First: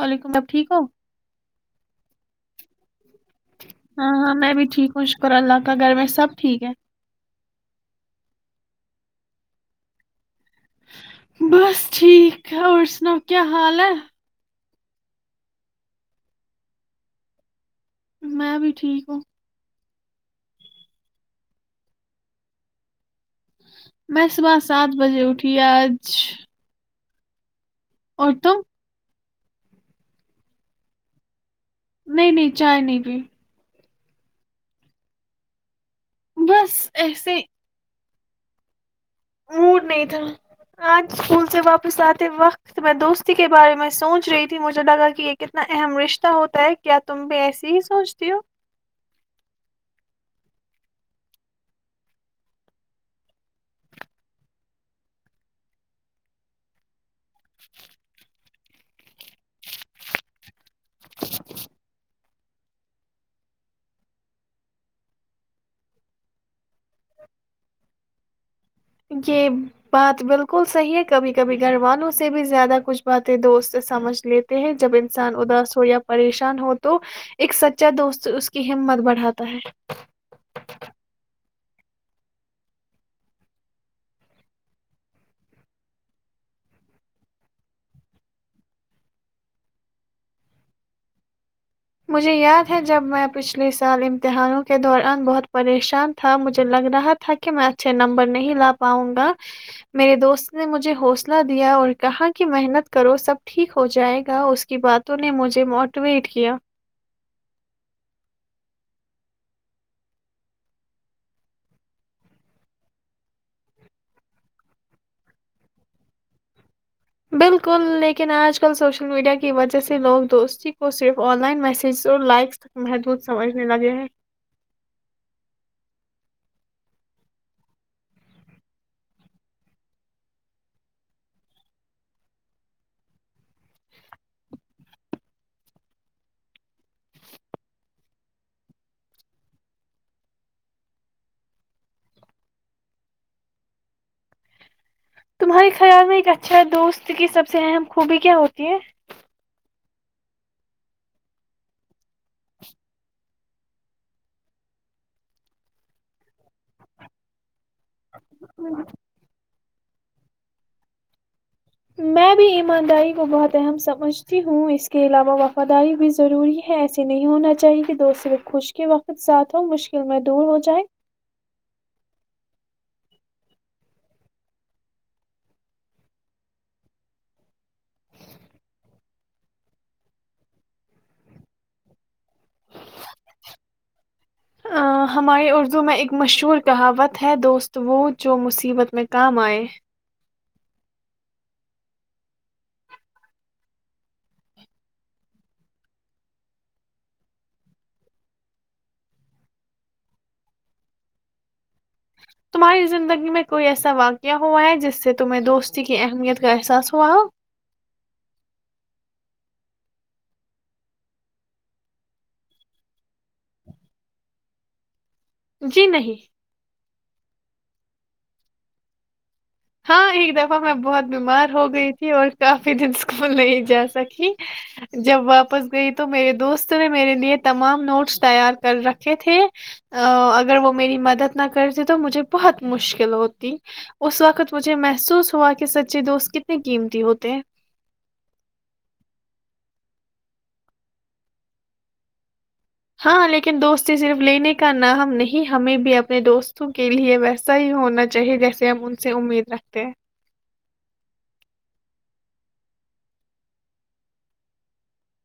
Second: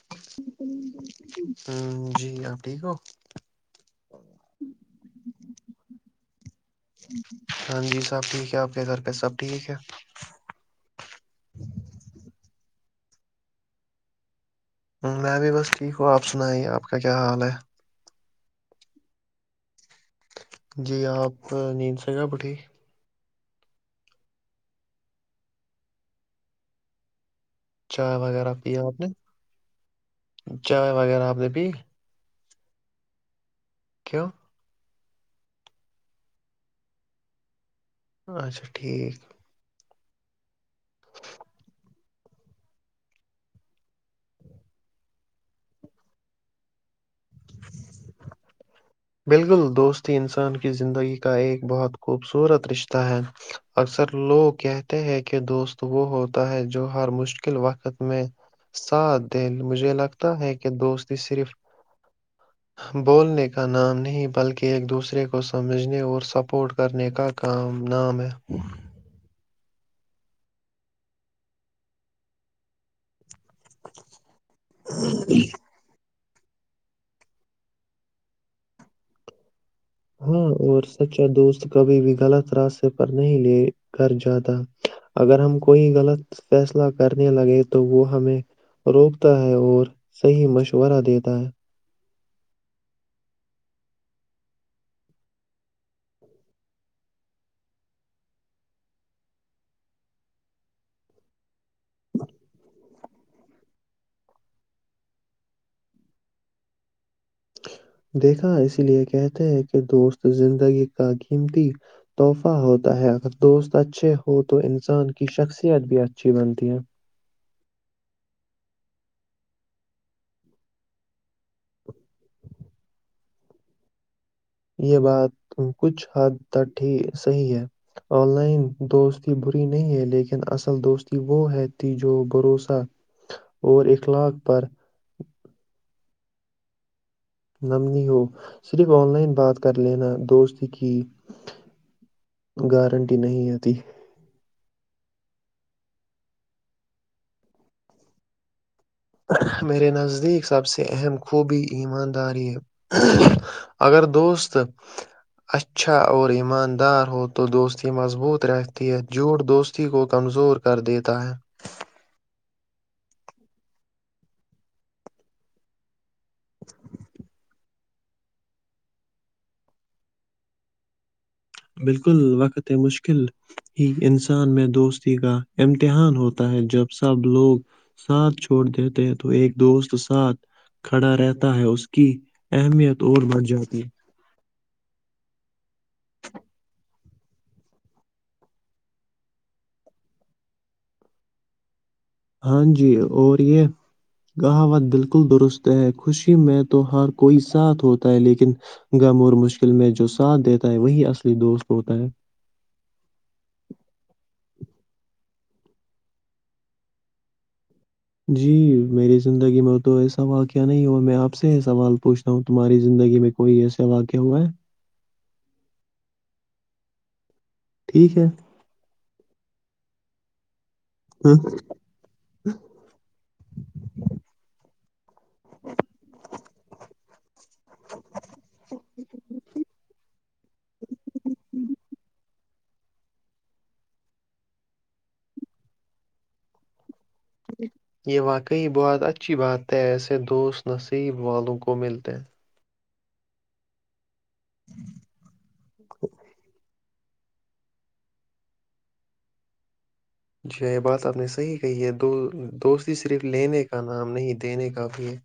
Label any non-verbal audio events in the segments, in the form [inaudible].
وعلیکم آپ ٹھیک ہو ہ جی آپ ٹھیک ہو ہاں ہاں میں بھی ٹھیک ہوں شکر اللہ کا گھر میں سب ٹھیک ہے ہاں جی سب ٹھیک ہے آپ چز رپ سب ٹھیک ہے ہے بس ٹھیک اور سناؤ کیا حال ہے میں بھی بس ٹھیک ہوں آپ سنائی آپ کا کیا حال ہے میں بھی ٹھیک ہوں جی آپ نیند سے گا بٹھی میں صبح سات بجے اٹھی آج چائے اور وغیرہ تم پیا آپ نے چائے وغیرہ آپ نے بھیھی نہیں نہیں چاہائے نہیں بھی کو بس ایسے اچھا ٹھیک موڈ نہیں تھا آج اسکول سے واپس آتے وقت میں دوستی کے بارے میں سوچ رہی تھی مجھے لگا کہ یہ کتنا اہم رشتہ ہوتا ہے کیا تم بھی ایسی ہی سوچتی ہو بالکل دوستی انسان کی زندگی کا ایک بہت خوبصورت رشتہ ہے اکثر لوگ کہتے ہیں کہ دوست وہ ہوتا ہے جو ہر مشل مشکل وقت میں سات دن مجھے لگتا ہے کہ دوستی صرف بولنے کا کا نام نہیں بلکہ ایک دوسرے کو سمجھنے اور سپورٹ کر کرنے کا کام نام ہے ہ یہ بات بالکل صحیح ہے کبھی کبھی گھر والوں سے بھی زیادہ کچھ بات دوست سے سمجھ لیتے ہیں جب انسان اداس ہو یا پریشان ہو تو ایک سچا دوست اس کی ہمت بڑھاتا ہے ہاں اور سچا دوست کبھی بھی غلط راستے پر نہیں لے کر جاتا اگر ہم کوئی غلط فیصلہ کرنے لگے تو وہ ہمیں روکتا ہے اور صحیح مشورہ دیتا ہے مجھے یاد ہے جب میں پچھلے سال امتحانوں کے دوران بہت پریشان تھا مجھے لگ رہا تھا کہ میں اچھے نمبر نہیں لا پاؤں گا میرے دوست نے مجھے حوصلہ دیا اور کہا کہ محنت کرو سب ٹھیک ہو جائے گا اس کی باتوں نے مجھے موٹیویٹ کیا دیکھا اس لیے کہتے ہیں کہ دوست زندگی کا قیمتی تحفہ ہوتا ہے اگر دوست اچھے ہو تو انسان کی شخصیت بھی اچھی بنتی ہے بالکل لیکن آج کل سوشل میڈیا کی وجہ سے لوگ دوستی کو صرف آن لائن میسیجز اور لائکس تک محدود سمجھنے لگے ہیں یہ بات کچھ حد تک صحیح ہے آن لائن دوستی بری نہیں ہے لیکن اصل دوستی وہ ہے تھی جو بھروسہ اور اخلاق پر نمنی ہو صرف آن لائن بات کر لینا دوست کی گارنٹی نہیں آتی تمہارے خیال میں ایک اچھا دوست کی سب سے اہم خوبی کیا ہوتی ہے میرے نزدیک سب سے اہم خوبی ایمانداری ہے اگر دوست اچھا اور ایماندار ہو تو دوست مضبوط رہتی ہے جھوھ دوست کو کمزور کر دیتا ہے [unintelligible] میں بھی ایمانداری کو بہت اہم سمجھتی ہوں اس کے علاوہ وفاداری بھی ضروری ہے ایسے نہیں ہونا چاہیے کہ دو صرے خوش کے وقت ساتھ ہووں مشکل میں دور ہو جائے بالکل وقت مشکل ہی انسان میں دوستی کا امتحان ہوتا ہے جب سب لوگ ساتھ چھوڑ دیتے ہیں تو ایک دوست ساتھ کھڑا رہتا ہے اس کی اہمیت اور بھ جاتی ہے ہماری اردو میں ایک مشہور کہاوت ہے دوست وہ جو مصیبت میں کام ائے ہاں جی اور یہ کہاوت بالکل درست ہے خوشی میں تو ہر کوئی ساتھ ہوتا ہے لیکن غم اور مشکل میں جو ساتھ دیتا ہے وہی اصلی دوست ہوتا ہے تمہاری زندگی میں کوئی ایسا واقعہ ہوا ہے جس اس سے تمہیں دوستی کی اہمیت کا احساس ہوا جی میری زندگی میں تو ایسا واقعہ نہیں ہوا میں آپ سے ہی سوال پوچھتا ہوں تمہاری زندگی میں کوئی ایسا واقعہ ہوا ہے جی نہیں ٹھیک ہے ہاں ہی دا میں بہت بیمار ہو گئی تھی اور کافی دن اسکول نہیں جا سکی جب واپس گئی تو میرے دوست نے میرے لیے تمام نوٹس تیار کر رکھے تھے اگر وہ میری مدد نہ کرتے تو مجھے [unintelligible] بہت مشکل ہوتی اس وقت مجھے محسوس ہوا کہ سچی دوست کتنی قیمتی ہو تو یہ واقعی بہت اچھی بات ہے ایس دوست نصیب والوں کو ملتے ہیں [unintelligible] ہاں لیکن دوستی صرف لینے کا نام نہیں ہمیں بھی اپنے دوستوں [unintelligible] کے لیے ویسا ہی ہونا چاہیے جیسے ہم ان سے امید رکھتے ہیں [unintelligible] جی یہ بات آپ نے صحیح کہی ہے دو دوستی صرف لینے کا نام نہیں دینے کا بھی ہے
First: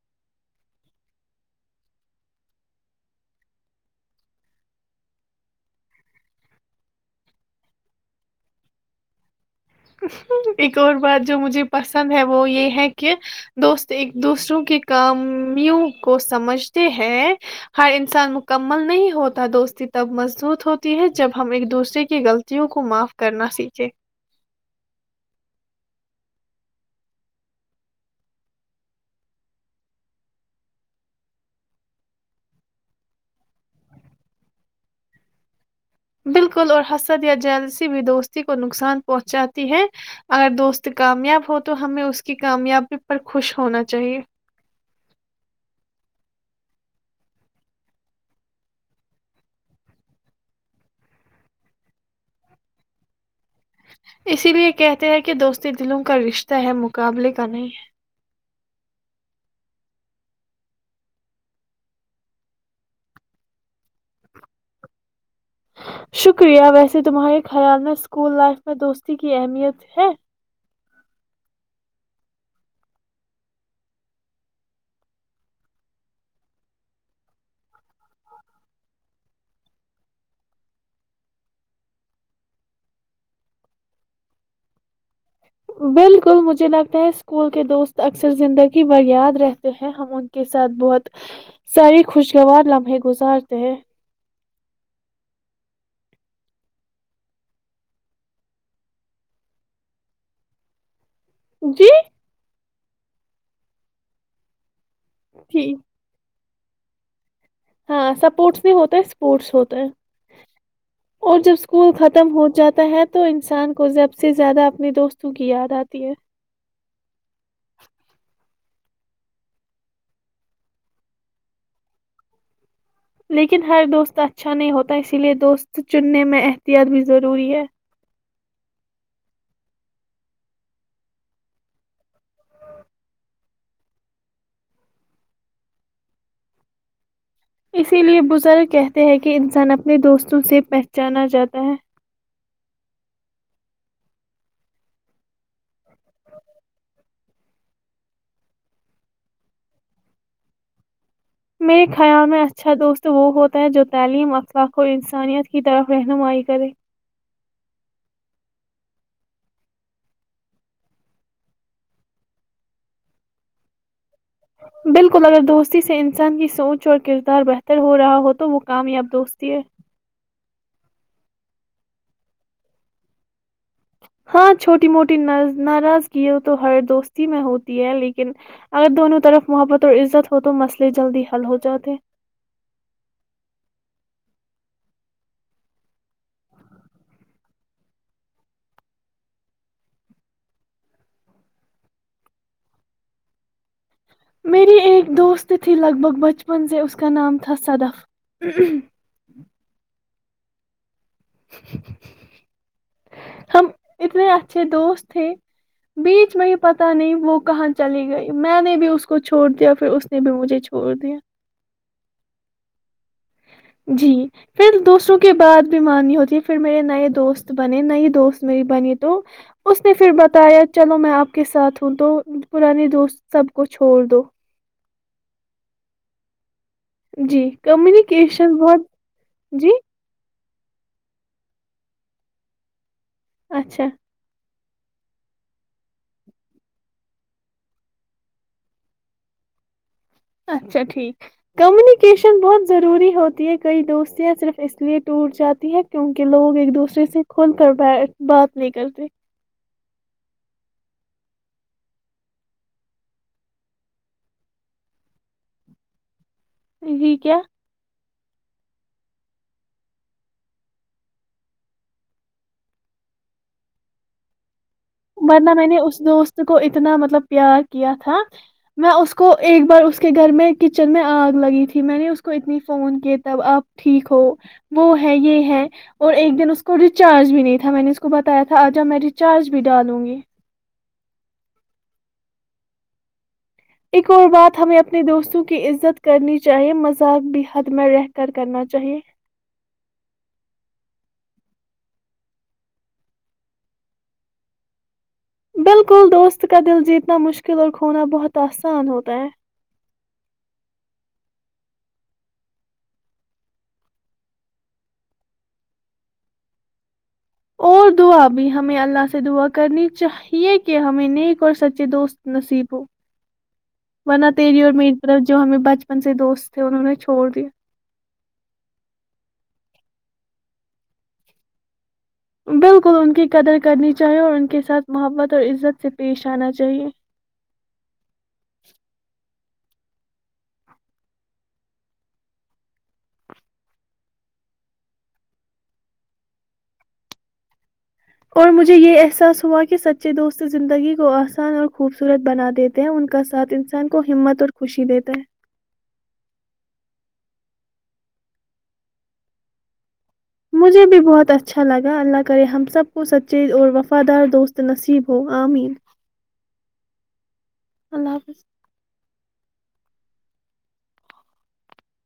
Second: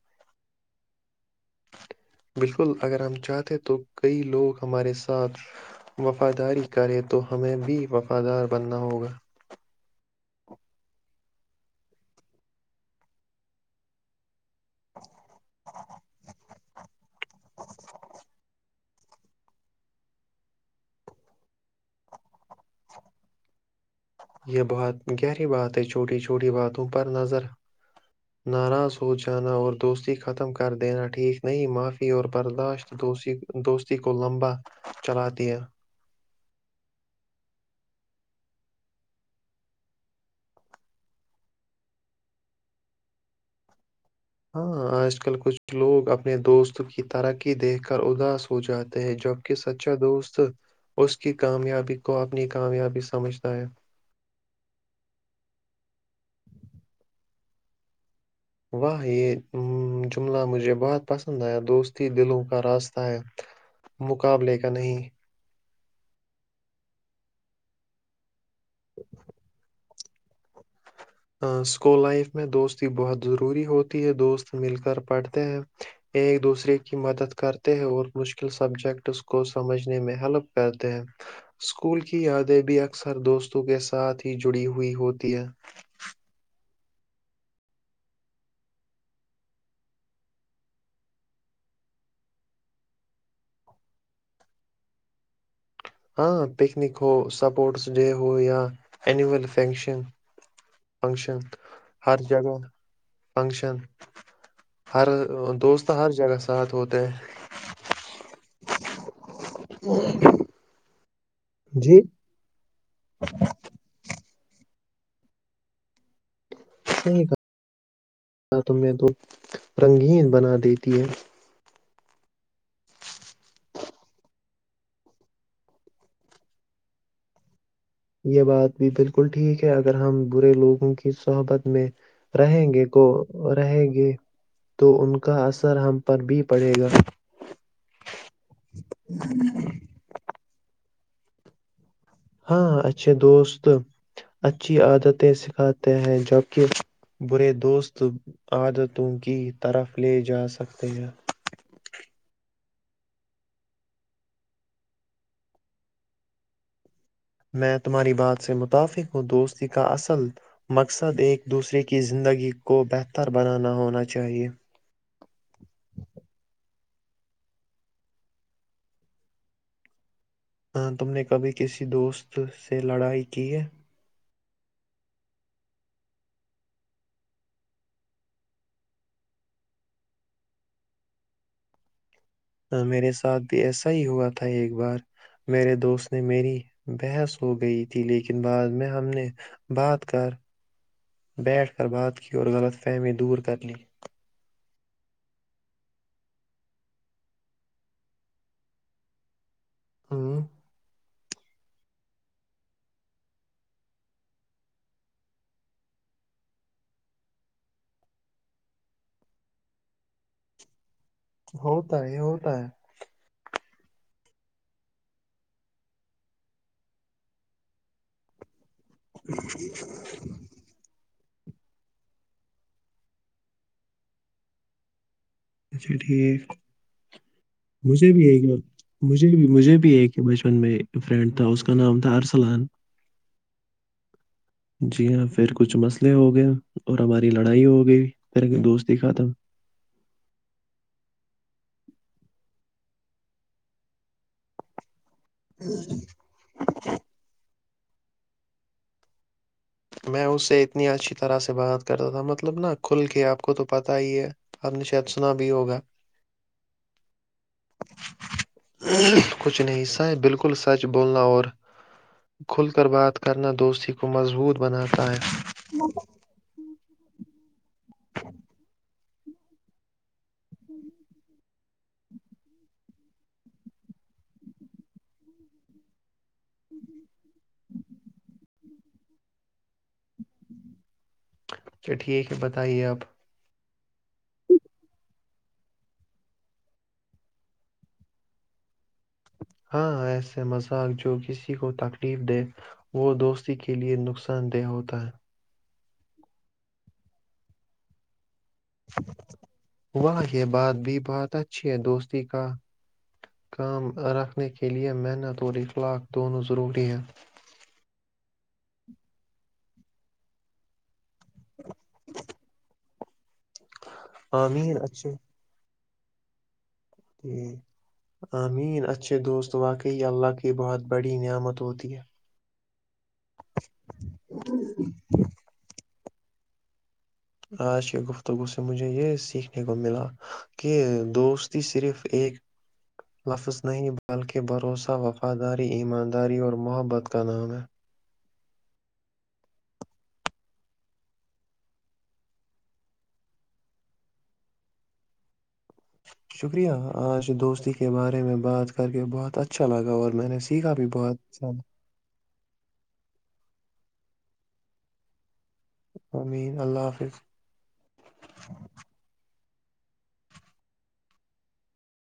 بالکل اگر ہم چاہتے تو کئی لوگ ہمارے ساتھ وفاداری کرے تو ہمیں بھی وفادار بننا ہوگا ایک اور بات جو مجھے پسند ہے وہ یہ ہے کہ دوست ایک دوسروں کے کاموں کو سمجھتے ہیں ہر انسان مکمل نہیں ہوتا دوستی تب مضبوط ہوتی ہے جب ہم ایک دوسرے کی غلطیوں کو معاف کرنا سیکھے یہ بہات گہری بات ہے چھوٹی چھوٹی باتوں پر نظر ناراض ہو جانا اور دوستی ختم کر دینا ٹھیک نہیں معافی اور برداشت دوستی دوستی کو لمبا چلات دیا [unintelligible] بالکل اور حسد یا جیلسی بھی دوستی کو نقصان پہنچاتی ہے اگر دوست کامیاب ہو تو ہمیں اس کی کامیابی پر خوش ہونا چاہیے ہاں آج کل کچھ لوگ اپنے دوست کی ترقی دیکھ کر اداس ہو جاتے ہیں جبک سچا دوست اس کی کامیابی کو اپنی کامیابی سمجھ اسی لیے کہتے ہیں کہ دوستی دلوں کا رشتہ ہے مقابلے ت نہیں [unintelligible] واہ یہ جملہ مجھے بہت پسند آیا دوستی دلوں کا راستہ ہے مقابلے کا نہیں شکریہ ویسے تمہارے خیال میں اسکول لائف میں دوستی کی اہمیت ہے [unintelligible] اسکول لائف میں دوستی بہت ضروری ہوتی ہے دوست مل کر پڑھتے ہیں ایک دوسرے کی مدد کرتے ہیں اور مشکل سبجیکٹ اس کو سمجھنے میں ہیلپ کرتے ہیں اسکول کی یادیں بھی اکثر دوستوں کے ساتھ ہی جڑی ہوئی ہوتی ہے بالکل [unintelligible] مجھے لگتا ہے اسکول کے دوست اکثر زندگی بر یاد رہتے ہیں ہم ان کے ساتھ بہت ساری خوشگوار لمحے گزارتے ہیں [unintelligible] ہاں پکنک ہو سپورٹس ڈے ہو یا اینول فنکشن فنکشن جی ہر جگہ [unintelligible] فنکشن [unintelligible] ہر جی دوست ہر جگہ سے ساتھ ہوتا ہے [unintelligible] ہاں سپورٹس نہیں ہوتا ہے اسپورٹس ہوتا ہے [unintelligible] اور جب اسکول جی ختم ہو جاتا ہے تو انسان کو زیادہ سب سے زیادہ اپنے دوستوں کی یاد آتی ہے صحی کا تمہیں تو رنگین بنا دیتی ہے لیکن ہر دوست اچھا نہیں ہوتا اسی لیے دوست چننے میں احتیاط بھی ضروری ہے یہ بات بھی بالکل ٹھیک ہے اگر ہم برے لوگوں کی صحبت میں رہیں گے کو رہیں گے تو ان کا اثر ہم پر بھی پڑے گا اسی لیے بزرگ کہتے ہیں کہ انسان اپنے دوستوں سے جانا جاتا ہے ہاں اچھے دوست اچھی عادتیں سکھاتے ہیں جوک برے دوست عادتوں کی طرف لے جا سکتے ہیں میرے خیال میں اچھا دوست وہ ہوتا ہے جو تعلیم اخلاق اور انسانیت کی طرف رہنمائی کرے میں تمہاری بات سے متفق ہوں دوستی کا اصل مقصد ایک دوسرے کی زندگی کو بہتر بنانا ہونا چاہیئے بالکل اگر دوستی سے انسان کی سوچ اور کردار بہتر ہو رہا ہو تو وہ کامیاب دوستی ہے ہاں تم نے کبھی کسی دوست سے لڑائی کی ہے ہاں چھوٹی موٹی ناراضگی تو ہر دوستی میں ہوتی ہے لیکن اگر دونوں طرف محبت اور عزت ہو تو مسئلے جلدی حل ہو جاتے ہ میرے ساتھ بھی ایسا ہی ہوا تھا ایک بار میرے دوست نے میری بحث ہو گئی تھی لیکن بعد میں ہم نے بات کر بیٹھ کر بات کی اور غلط فہمی دور کر لی میری ایک دوست تھی لگ بھگ بچپن سے اس کا نام تھا صدف ہوں [unintelligible] ہم اتنے اچھے دوست تھے بیچ میں پتا نہیں وہ کہاں چلی گئی میں نے بھی اس کو چھوڑ دیا پھر اس نے بھی مجھے چھوڑ دیا ہوتا ہے ہوتا ہے جی پھر دوسروں کے بعد بی مارنی ہوتی ہے پھر میرے نئے دوست بنے نئی دوست میری بنی تو اس نے پھر بتایا چلو میں آپ کو کے ساتھ ہوں تو پرانے دوست سب کو چھوڑ دو اچھا ٹھیک جی مجھے بھی ایک کمینیکیشن بہت جی پ میں فرینڈ تھا اس کا نام تھا ارسلان اچھا جی ہاں پھر کچھ مسئلے ہو گئے اور ہماری لڑائی ہو گئی پھر ایک دوستی ختم اچھا ٹھیک کمیونیکیشن بہت ضروری ہوتی ہے کئی دوستیاں صرف اس لیے ٹوٹ جاتی ہے کیونکہ لوگ ایک دوسرے سے کھل بات نہیں کرتے میں اس سے اتنی اچھی طرح سے بات کرتا تھا مطلب نا کھل کے آپ کو تو پتہ ہی ہے آپ نے شاید سنا بھی ہوگا جی کیا کچھ نہیں س بالکل سچ بولنا اور کھل کر بات کرنا دوستی کو مضبوط بناتا ہے ورنہ میں نے اس دوست کو اتنا مطلب پیار کیا تھا میں اس کو ایک بار اس کے گھر میں کچن میں آگ لگی تھی میں نے اس کو اتنی فون کی تب آپ ٹھیک ہو وہ ہے یہ ہے اور ایک دن اس کو ریچارج بھی نہیں تھا میں نے اس کو بتایا تھا آ جب میں ریچارج بھی ڈالوں گی چا ٹھیک ہے بتائیے آپ ایک اور بات ہمیں اپنے دوستوں کی عزت کرنی چاہیے مذاق بھی حد میں رہ کر کرنا چاہیے ہاں ایسے مذاق جو کسی کو تکلیف دے وہ دوستی کے لیے نقصان دہ ہوتا ہے بالکل دوست کا دل جیتنا مشکل اور کھونا بہت ت آسان ہوتا ہے واہ یہ بات بھی بہات اچھی ہے دوستی کا کام رکھنے کے لیے محنت اور اخلاق دونوں ضروری ہیں اور دعا بھی ہمیں اللہ سے دعا کرنی چاہیے کہ ہمیں نیک اور سچے دوست نصیب ہوں ون تری اور میری طرف جو ہمیں بچ مے دوست تھے انہوں نے چھوڑ دیا ج مین اچھ دوست و واقعی کہی اللہ کی بہت بڑی نعمت ہوتی ہے بالکل ان کی قدر کرنی چاہیے اور ان کے ساتھ محبت اور عزت سے پیش آنا چاہیے آج گفتگو س سےے مجھے یہ سیکھ کو ملا کہ دوستی صرف ایک لفظ نہیں بلکہ بھروسہ وفاداری ایمانداری اور محبت کا نام ہے اور مجھے یہ احساس ہوا کہ سچے دوست زندگی کو آسان اور خوبصورت بنا دیتے ہیں ان کا ساتھ انسان کو ہمت اور خوشی دیتا ہے شکریہ آج دوستی کے بارے میں بات کر کے بہت اچھا لگا اور مجھے بھی بہت اچھا لگا اللہ کرے ہم سب کو سچی اور وفادار دوست نصیب ہو عامین امین اللہ حافظ اللہ حافظ